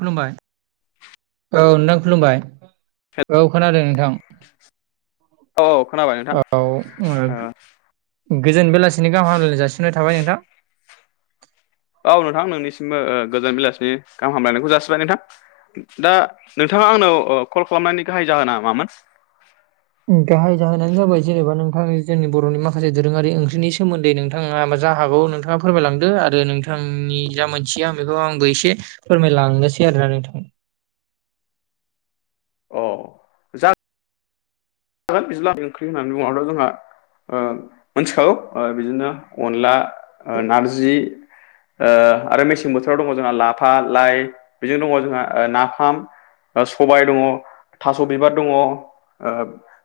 खुलुमबाय औ नोंथां खुलुमबाय हेल औ खोनादों नोंथां। औ खोनाबाय नोंथां औ ओ [unintelligible] गोजोन बेलासिनि गाहाम हामलायनाय जासिनाय थाबाय नोंथां। औ नोंथां नोंनिसिमबो ओ गोजान बेलासिनि गाहाम हामलायनायखौ जासिबाय नोंथां। दा नोंथाङा आंनाव ओ कल खालामनायनि गाहाय जाहोना मामोन? गाहाय जाहोनानो जाबाय जेनेबा नोंथाङा जोंनि बर'नि माखासे दोरोङारि ओंख्रिनि सोमोन्दै नोंथाङा मा जा हागौ नों थाङा फोरमायलांदो आरो नोंथांनि जा मोनथिया आं बेखौ आंबो एसे फोरमायलांनोसै आरोना नोंथां। अ जा [unintelligible] बिज्लानि ओंख्रि होननानै बुङोबाथ जोंहा ओ मोनथिखागौ ओ बिदिनो अनला नारजि ओ आरो मेसें बोथोराव दङ जोंहा लाफा लाइ बेजों दङ जोंहा नाफाम सबाय दङ थास' बिबार दङ ओ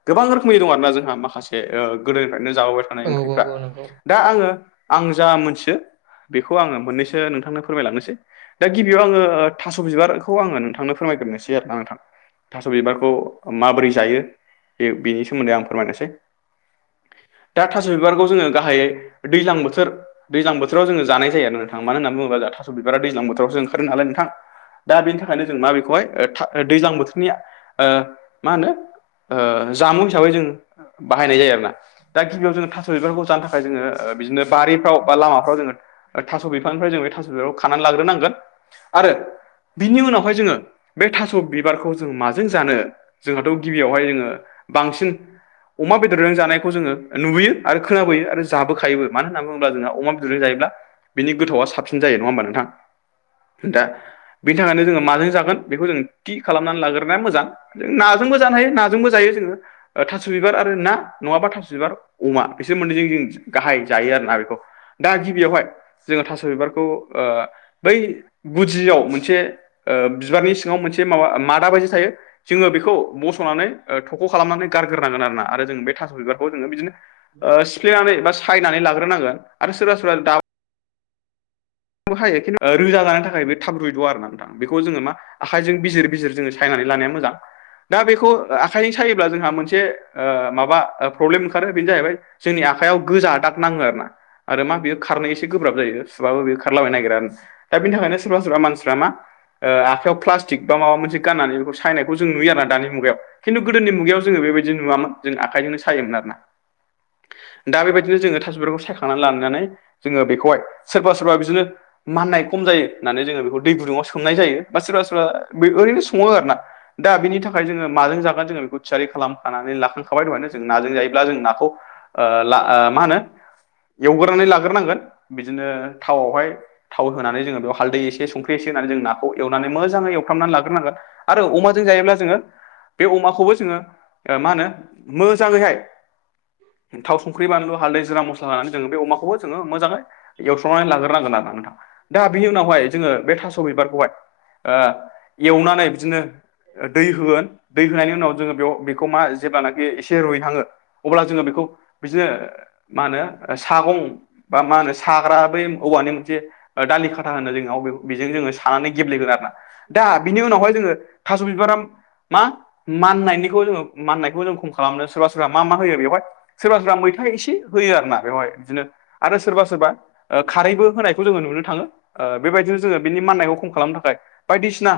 गोबां रोखोमनि दं आरो ना जोंहा माखासे ओ गोदोनिफ्रायनो जाबोबाय थानाय औ औ ओंख्रिफ्रा। औ नंगौ दा आङो आं जा मोनथियो बेखौ आङो मोननैसो नोंथांनो फोरमायलांनोसै। दा गिबियाव आङो थास' बिबारखौ आङो नोंथांनो फोरमायग्रोनोसै आरोना नोंथां। थास' बिबारखौ माबोरै जायो। बे बेनि सोमोन्दै आं फोरमायनोसै। दा थास' बिबारखौ जोङो गाहायै दैज्लां बोथोर दैज्लां बोथोराव जोङो जानाय जायो आरो ना नोंथां मानो होनना बुङोबा जोंहा थास' बिबारा दैज्लां बोथोरावसो ओंखारो नालाय नोंथां। दा बेनि थाखायनो जों मा बेखौहाय ओ दैज्लां बोथोरनि ओ मा होनो ओ जामुं हिसाबै जों बाहायनाय जायो आरो ना। दा गिबियाव जोङो थास' बिबारखौ जानो थाखाय जोङो ओ बिदिनो बारिफ्राव बा लामाफ्राव जोङो थास' बिफांनिफ्राय जों बे थास' बिबारखौ खानानै लाग्रोनांगोन आरो बिनि उनावहाय जोङो बे थास' बिबारखौ जों माजों जानो जोंहाथ' गिबियावहाय जोङो ओ बांसिन अमा बेदरजों जानायखौ जोङो नुबोयो आरो खोनाबोयो आरो जाबोखायोबो मानो होनना बुङोब्ला जोंहा अमा जायोब्ला बिनि गोथावआ साबसिन जायो नङा होमबा नोंथां दा बिनि थाखायनो जों माजों जागोन बेखौ जों थि खालामनानै लाग्रोनाया मोजां जों नाजोंबो जानो हायो नाजोंबो जायो जोङो थास' बिबार आरो ना नङाबा थास' बिबार अमा बिसोर मोन्नैजों जों गाहाय जायो आरोना बेखौ। दा गिबियावहाय जोङो थास' बिबारखौ ओ बै गुदियाव मो मोनसे ओ बिबारनि सिङाव मोनसे माबा मादा बादि थायो जोङो बेखौ बस'नानै ओ थख' खालामनानै गारग्रोनांगोन आरोना आरो जों बे थास' बिबारखौ जोङो बिदिनो ओ सिफ्लेनानै बा सायनानै लाग्रोनांगोन आरो सोरबा सोरबा हायो खिन्थु रोजा‌ जानायनि थाखाय बे थाब रुयद आ आरो नोंथां बेखौ जोङो मा आखाइजों बिजिर बिजिर जोङो सायनानै लानाया मोजां दा बेखौ आखाइजों सायोब्ला जोंहा मोनसे माबा प्रब्लेम ओंखारो बेनो जाहैबाय जोंनि आखायाव गोजा दाग नाङो आरो ना आरो मा बेयो खारनो एसे गोब्राब जायो सुबाबो बे खा खारलाबाय नो नागिरा दा बिनि थाखायनो सोरबा सोरबा मानसिफ्रा मा ओ आखायाव प्लास्टिक बा माबा मोनसे गाननानै बेखौ सायनायखौ जों नुयो आरोना दानि मुगायाव। खिन्थु गोदोनि मुगायाव जोङो बेबायदि नुवामोन जों आखायजोंनो सायोमोन आरो ना। दा बेबायदिनो जोङो थास बिखौ सायखांनानै लांनानै जोङो बेखौहाय सोरबा सोरबा बिदिनो माननाय खम जायो होननानै जोङो बेखौ दै गुदुङाव सोमनाय जायो बा सोरबा सोरबा बे ओरैनो सङो आरो ना। दा बिनि थाखाय जोङो माजों जागोन जोङो बेखौ थियारि खालामखानानै लाखांखाबाय थं जों नाजों जायोब्ला जों नाखौ ओ ला मा होनो एवगोरनानै लाग्रोनांगोन बिदिनो थावआवहाय थाव होनानै जोङो बेयाव हालदै एसे संख्रि एसे होनानै जों नाखौ एवनानै मोजाङै एवफ्रामनानै लाग्रोनांगोन आरो अमाजों जायोब्ला जोङो बे अमाखौबो जोङो मा होनो मोजाङैहाय थाव संख्रि बानलु हालदै जिरा मस्ला होनानै जोङो बे अमखौबो जो मोजाङै एव लाग्रोनांगोन आरोना नोंथां दा बिनि उनावहाय जोङो बे थास बिबारखौहाय ओ एवनानै बिदिनो दै होगोन दै होनायनि उनाव जोङो बेयाव बे खौ मा जेब्लानखि एसे रुइहाङो अब्ला जोङो बेखौ बिदिनो मा होनो सागं बा मा होनो साग्रा बै औवानि मोनसे ओ दालि खाथा होनो जों बे बिजों जोङो सानानानै गेब्लेहोगोन आरोना दा बिनि उनावहाय जोङो थास' बिबारा मा माननायनिखौ जोङो माननायखौ जों खम खालामदों सोरबा सोरबा मा मा होयो बेवहाय? सोरबा सोरबा मैथा एसे होयो आरोना बेवहाय बिदिनो आरो सोरबा सोरबा ओ खारैबो होनायखौ जोङो नुनो थाङो बेबायदिनो जोङो बिनि माननायखौ खम खालामनो थाखाय बायदिसिना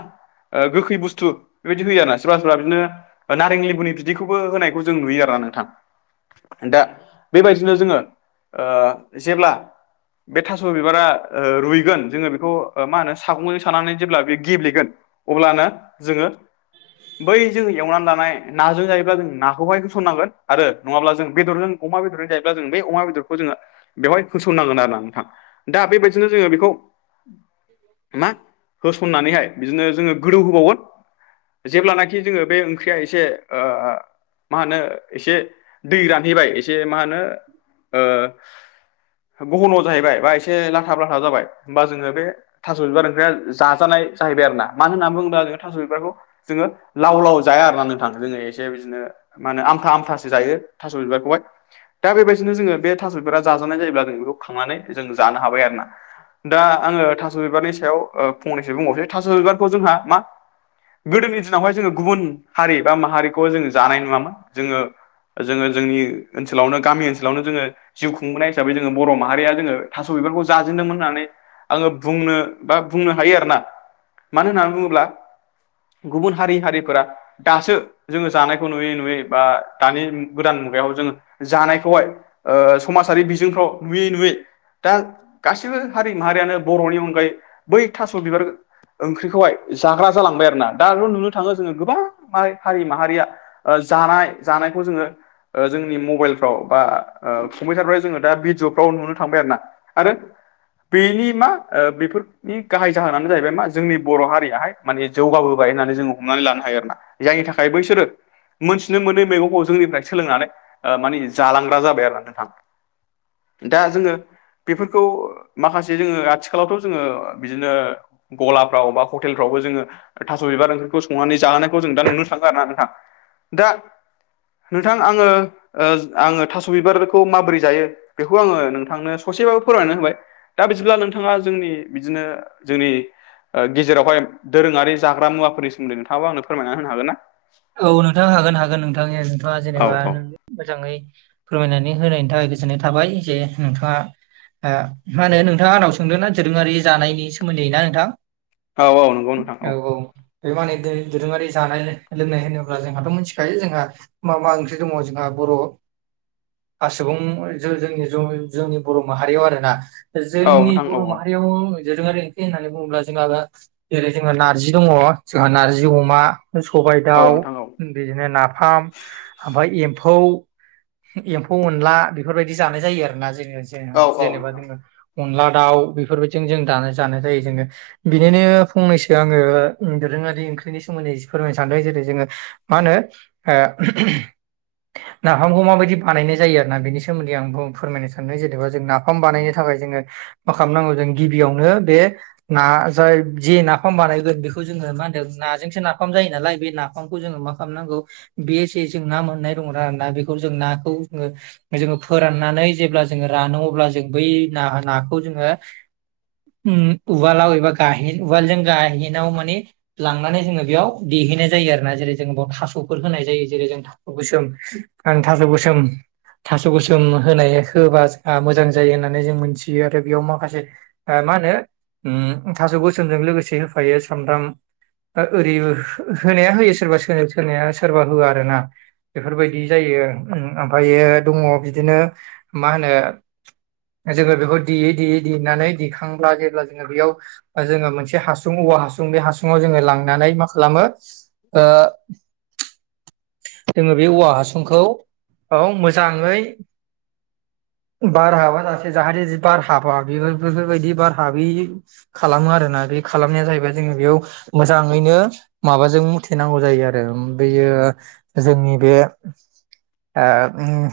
ओ गोखै बुस्थु बेबायदि होयो आरो ना सोरबा सोरबा बिदिनो ओ नारें लेबुनि बिदैखौबो होनायखौ जों नुयो आरोना नोंथां दा बेबायदिनो ओ जोङो जेब्ला बे थास' बिबारा रुइगोन जोङो बेखौ मा होनो सागंजों सानानै जेब्ला बे गेब्लेगोन अब्लानो जोङो बै जों एवनानै लानाय नाजों जायोब्ला जों नाखौहाय होसननांगोन आरो नङाब्ला जों बेदरजों अमा बेदजों जायोब्ला जों बे अमा बेदरखौ जोङो बेवहाय होसनांगोन आरो ना नोंथां दा बेबायदिनो जोङो बेखौ मा होसननानैहाय बिदिनो जोङो गोदौ होबावगोन जेब्लानाखि जोङो बे ओं ओंख्रिया एसे ओ मा होनो एसे दै रानहैबाय एसे मा होनो ओ गहल' जाहैबाय बा एसे लाथाब लाथाब जाबाय होमबा जोङो बे थास' बिबार ओंख्रिया जाजानाय जाहैबाय आरो ना मानो होन्ना बुङोबा जोङो थास' बिबारखौ जोङो लाव लाव जाया आर ना नों थाङो जोङो एसे बिदिनो मानो आमथा आमथासो जायो थास' बिबारखौहाय दा बेबायदिनो जोङो बे थास' बिबारा जाजानाय जायोब्ला जों बेखौ खांनानै जों जानो हाबाय आरो ना दा आङो थास' बिबारनि सायाव ओ फंनैसो बुंबावसै थास' बिबारखौ जोंहा मा? गोदोनि दिनावहाय जोङो गुबुन हारि बा माहारिखौ जोङो जानाय नुवामोन जोङो जोङो जोंनि ओनसोलावनो गामि ओनसोलावनो जोङो जिउ खुंबोनाय हिसाबै जोङो बर' माहारिया जोङो थास' बिबारखौ जाजेनदोंमोन होननानै आङो बुंनो बा बुंनो हायो आरोना मानो होननानै बुङोब्ला गुबुन हारि हारिफोरा दासो जोंङो जानायखौ नुयै नुयै बा दानि गोदान मुगायाव जोंङो जानायखौहाय समाजारि बिजोंफ्राव नुयै नुयै दा गबां हारि माहारियानो बर'नि अनगायै बै थास' बिबार ओंख्रिखौहाय जाग्रा जालांबाय आरो ना। दाल' नुनो थांङो जोंङो गोबां माहारि माहारिया जानाय जानायखौ जोंङो जोंनि मबाइलफ्राव बा कम्पिउटारफ्राव जोंङो दा भिडिअ फ्राव नुनो थांबाय आरो ना आरो बेनि मा बेफोर नि गाहाय जाहोनानो जाहैबाय मा जोंनि बर' हारियाहाय माने जौगाबोबाय होननानै जोंङो हमनानै लानो हायो आरो ना। जायनि थाखाय बैसोरो मोनथिनो मोननै मैगंखौ जोंनिफ्राय सोलोंनानै मानि जालांग्रा जाबाय आरो ना नोंथां दा जोङो बेफोरखौ माखासे जोङो आथिखालावथ' जोङो बिदिनो गलाफ्राव बा हटेलफ्रावबो जोङो थास' बिबार ओंख्रिखौ संनानै जाहोनायखौ जों दा नुनो थांङो आरो ना नोंथां दा नोंथां आङो ओ आङो थास' बिबारखौ माबोरै जायो? बेखौ आङो नोंथांनो ससेबाबो फोरमनानै होबाय दा बिदिब्ला नोंथाङा जोंनि बिदिनो जोंनि ओ गेजेरावहाय दोरोङारि जाग्रा मुवाफोरनि सोमोन्दै नोंथाङाबा आंनो फोरमायनानै होनो हागोन ना? औ नोंथांङा हागोन हागोन नोंथांनिया बा औ जेनेबा औ मोजांङै फोरमायनानै होनायनि थाखाय गोजोननाय थाबाय जे नोंथांङा। मा होनो नोंथाङा आंनाव सोंदों नना दोरोंङारि जानायनि सोमोन्दै ना नोंथां? औ औ नंगौ नोंथां औ औ बे माने दोरोंङारि जानाय लोंनाय होनोब्ला जोंहाथ' मिथिखायो जोंहा मा मा ओंख्रि दंङ जोंहा बर' सुबुं जों जोंनि जोंनि बर' माहारियाव आरो ना। औ जोंनि नोंथां बर' औ माहारियाव दोरोंङारि ओंख्रि होननानै बुङोब्ला जोंहा जेरै जोंहा नार्जि दंङ जोंहा नार्जि अमा सबाय औ दाउ नोंथां औ बिदिनो नाफाम ओमफ्राय एम्फौ एम्फौ अनला बेफोरबायदि जानाय जायो आरो ना [unintelligible] औ औ जेनेबा नोंथां जोंङो अनला दाउ बेफोरबायदिजों जों दानो जानाय जायो जोंङो बिनिनो फंनैसो आङो दोरोङारि ओंख्रिनि सोमोन्दै? फोरमायनो सानदों जेरै जोंङो मा होनो ओ नाफामखौ माबायदि बानायनाय जायो आरो ना बेनि सोमोन्दै आं फोरमायनो सानदों जेनेबा जों नाफाम बानायनो थाखाय जोंङो मा खालामनांगौ जों गिबियावनो बे ना जाय जे नाफाम बानायगोन बेखौ जोंङो मा होनदों नाजोंसो नाफाम जायो नालाय बे नाफामखौ जोंङो मा खालामनांगौ बे जे जों ना मोननाय दंङ आरो ना बेखौ जों नाखौ जोोङो। जोंङो फोराननानै जेब्ला जोंङो रानो अब्ला जों बै ना नाखौ जोंङो उम उवालाव एबा गाहेन उवालजों गाहेनाव माने लांनानै जोंङो बेयाव देहोयनाय जायो आरो ना। जेरै जों बाव थास'फोर होनाय जायो जेरै जों थास' गोसोम ओं थास' गोसोम थास' गोसोम होनाय होबा मोजां जायो होननानै जों मोनथियो आरो बेयाव माखासे मा होनो उम थास' गोसोमजों लोगोसे होफायो सामब्राम ओरै होनाया होयो सोरबा सोरबा सोरा सोरबा होआ आरो ना बेफोरबायदि जायो ओमफ्रायो दंङ बिदिनो मा होनो जोंङो बेखौ देयै देयै देनानै दिेखांब्ला जेब्ला जोंङो बेयाव जोंङो मोनसे हासुं औवा हासुं बे हासुुङाव जोंङो लांनानै मा खालामो ओ जोंङो बे औवा हासुंखौ मोजाङैय बार हाबा जासे जाहाथे बार हाबा बे बेफोरबायदि बार हाबै खालामो आरोना बे खालामनाया जाहैबाय जोंङो बेयाव मोजाङैनो माबाजों मुथेेनांगौ जायो आरो बेयो। जोंनि बे ओ उम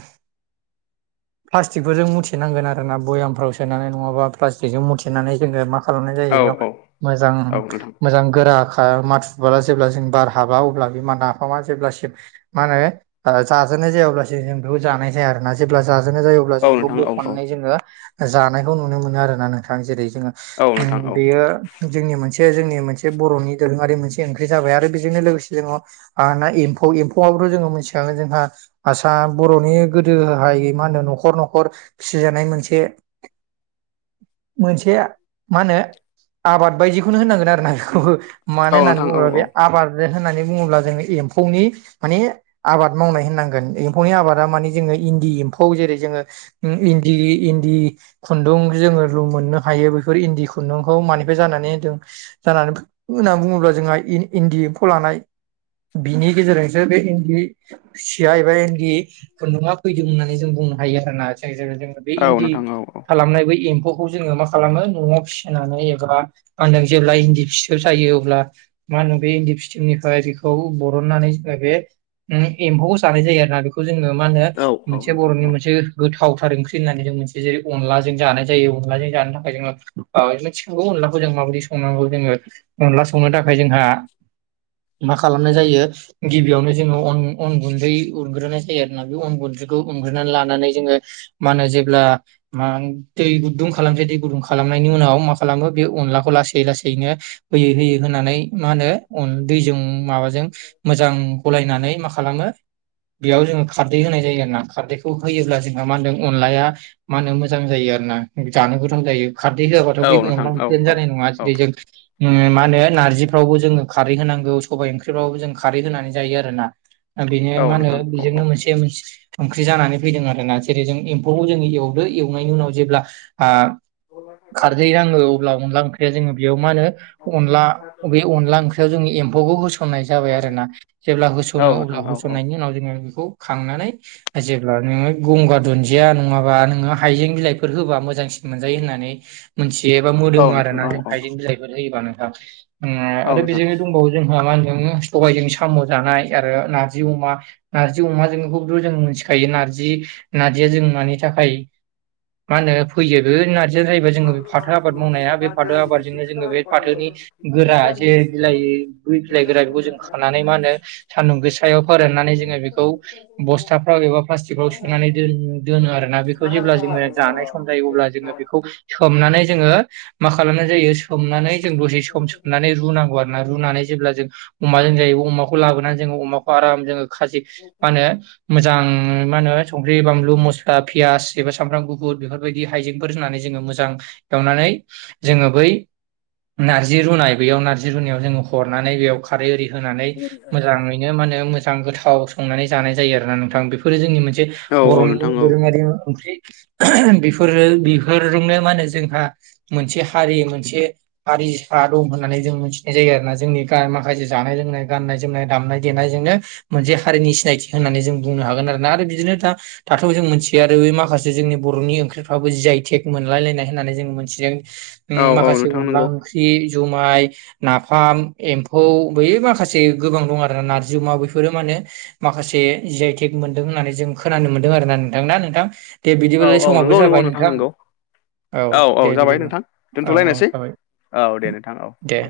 प्लास्टिकफोरजों मुथिनांगोन आरोना भयामफ्राव सोनानै नंङाबा प्लास्टिकजों मुथेनानै जोंङो मा खालामनाय औ जायो बेयाव मोजां औ नोंथां मोजां गोरा माथु जेब्ला जों बार हाबा अब्ला बि नाफामा जेब्लासिम मा होनो ओ जाजानाय जाया अब्लासिम जों बेखौ जानाय जाया आरोना जेब्ला जाजेननाय जायो अब्ला औ जों बेखौ नोंथां औ बख'नानै जोङो जानायखौ नुनो मोनो आरो ना नोंथां जेरै जोङो औ उम नोंथां औ बियो जोंनि मोनसे जोंनि मोनसे बर'नि दोरोङारि मोनसे ओंख्रि जाबाय आरो बेजोंनो लोगोसे जोङो आरो ना एम्फौ एम्फौआबोथ' जोङो मिथिखागौ जोंहा आसा बर'नि गोदोहाय मा होनो न'खर न'खर फिसिजानाय मोनसे मोनसे मा होनो आबाद बायदिखौनो होनांगोन आरो ना बेखौबो मानो औ होननानै नोंथां औ बुंङोब्ला बे आबाद होननानै बुंङोब्ला जोंङो एम्फौनि माने आबाद मावनाय होननांगोन। एम्फौनि आबादा माने जोंङो इन्दि एम्फौ जेरै जोंङो उम इन्दि इन्दि खुन्दुं जोंङो मोननो हायो बेफोर इन्दि खुन्दुंखौ मानिफ्राय जानानै दों। जानानै होननानै बुंङोब्ला जोंहा इन्दि एम्फौ लानाय बिनि गेजेरजोंसो बे इन्दि सिया एबा इन्दि खुन्दुङा फैदों होननानै जों बुंनो हायो आरो ना जोङो बे औ इन्दि नोंथां औ खालामनाय ब एम्फौ बेखौ जोङो मा खालामो न'आव फिसिनानै एबा मा होनदों जेब्ला इन्दि फिसोब सायो अब्ला मा होनो बे इन्दि फिटिमनिफ्राय बेखौ बरननानै जोङो बे एम्फौखौ जानाय जायो आरोोना बेखौ जोङो मा होनो औ औ मोनसे बर'नि नोंथां मोनसे गोथावथार ओंख्रि होननानै जों मोनसे जेरै अनलाजों जानाय जायो अनलाजों जानो थाखाय जों औथिखांगौ अनलाखौ जों माबायदि संनांगौ जोङो अनला संनो थाखाय जोंहा मा खालामनाय जायो गिबियावनो जोङोन अन गुन्दै उनग्रोनाय जायो आरोोना बे अन गुन्दैखौ खौ उग्रोननानै लानानै जोङो मा होनो जेब्ला मा दै गुदुं खालामसै दै गुदुं खालामनायनि उनाव मा खालामो बे अनलाखौ लासै लासैनो होयै होयै होनानै मा होनो दैजों माबाजों मोजां गलायनानै मा खालामो बेयाव जोङो खारदै होनाय जायो आरो ना खारदैखौ होयोब्ला जोंहा मा होनदों अनलाया मा होनो मोजां जायो आरो ना जानो गोथाव जायो खारदै होआबाथ' औ बे अन्ला नोंथां औ ओंख्रियानो जानाय नङा जेरै जों मा होनो नारजिफ्रावबो जोङो खारै होनांगौ सबायाइ ओंख्रिफ्रावबो जों खारै होनानै जायो आरो ना बेनो औ औ मा नोंथां होनो औ बेजोंनो औ मोनसे संख्रि जानानै फैदों आर ना जेरै जों एम्फौखौ जोंङ एवदो एवनायनि उनाव जेब्ला खारदै नङो अब्ला अनला ओंख्रिया जोङो बेयाव मा होनो अनला बे अनला ओंख्रियाव जों एम्फौखौ होसननाय जाबाय आरो ना जेब्ला होस'नो औ अब्ला नोंथां औ औ होसननायनि उनाव जोङो बेखौ खांनानै जेब्ला नोङो गंगार दुन्दिया नङाबा नोङो हायजें बिलाइफोर होबा मोजांसिन मोनजायो होननानै मोनथिबा औ मोदोमो नोंथां आरोना औ जों औ हाइजें बिलाइफोर होयोबा नोंथां औ आरो नोंथां बेजोंनो दंबावो जोंहा मा होनदों सबायजों साम' जानाय आरो नारजि अमा नारजि अमाजोंखौथ' जों मोन खायो नारजि नारजिया जों मानि थाखाय मा होनो फैयो बेरजि जाहैबाय जोङो बे फाथो आबाद मावनाया बे फाथो आबादजोंनो जोङो बे फाथोनि गोरा जे बिलाइ गुइ फिलाय गोरा बेखौ जों खानानै मा होनो सान्दुं गोसायाव फोराननानै जोङो बेखौ बस्था फाव एबा प्लास्टिकफ्राव सोनानै दोनो आरोना बेखौ जेब्ला जोङो जानाय सम जायो अब्ला जोङो बेखौ सोमनानै जोङो मा खालामनाय जायो सोमनानै जों दसे सम सोबनानै रुनांगौ आरो ना रुनानै जेब्ला जों अमाजों जायोै अमाखौ लाबोनानै जोङो अमाखौ आराम जोङो खााजि मा होनो मोजां मा होनो संख्रि बानलु मस्ला पियस एबा सामब्राम गुफुर बेफोरबायदि हाइजेंफोर होननानै जोङो मोजां एवनानै जोङो बै नारजि रुनाय बेयाव नारजि रुनायाव जोङो हरनानै बेयाव खारै एरि होनानै मोजाङैनो माने मोजां गोथाव संनानै जानाय जायो आरो मानोना नोंथां बेफोरो जोंनि मोनसे औ औ नोंथां बर'नि औ दोरोङारि ओंख्रि बेफोरो बेफोरजोंनो मा होनो जोंहा मोनसे हारि मोनसे हारिफ्रा दं होन्नानै जों मोनथिनाय जायो आरोना जोंनि माखासे जानाय लोंनाय गान्नाय-जोमनाय दामनाय-देनायजोंनो मोनसे हारिनि सिनायथि होननानै जों बुंनो हागोन आरोना आरो बिदिनो दा दाथ' जों मिथियो आरो बे माखासे जोंनि बर'नि ओंख्रिफ्राबो जियाय थेग मोनलायलायनाय होननानै जों मोनथियो। उ औ औ माखासे नोंथां अनला नंगौ ओंख्रि जुमाय नाफाम एम्फौ बै माखासे गोबां दं आरोना नारजि अमा बेैफोरो मा होनो माखासे जिइटेक मोनदों होननानै जों खोनानो मोनदों आरोना नोंथां ना नोंथां दे औ बिदिबालाय औ समाबो नंगौ नोंगौ जाबाय नोंथां नोंथांनंगौ औ औ दे जाबाय बिदिबा नोंथां औ औ दोनथ'लायनोसै जाबाय औ दे नोंथां औ दे औ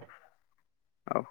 औ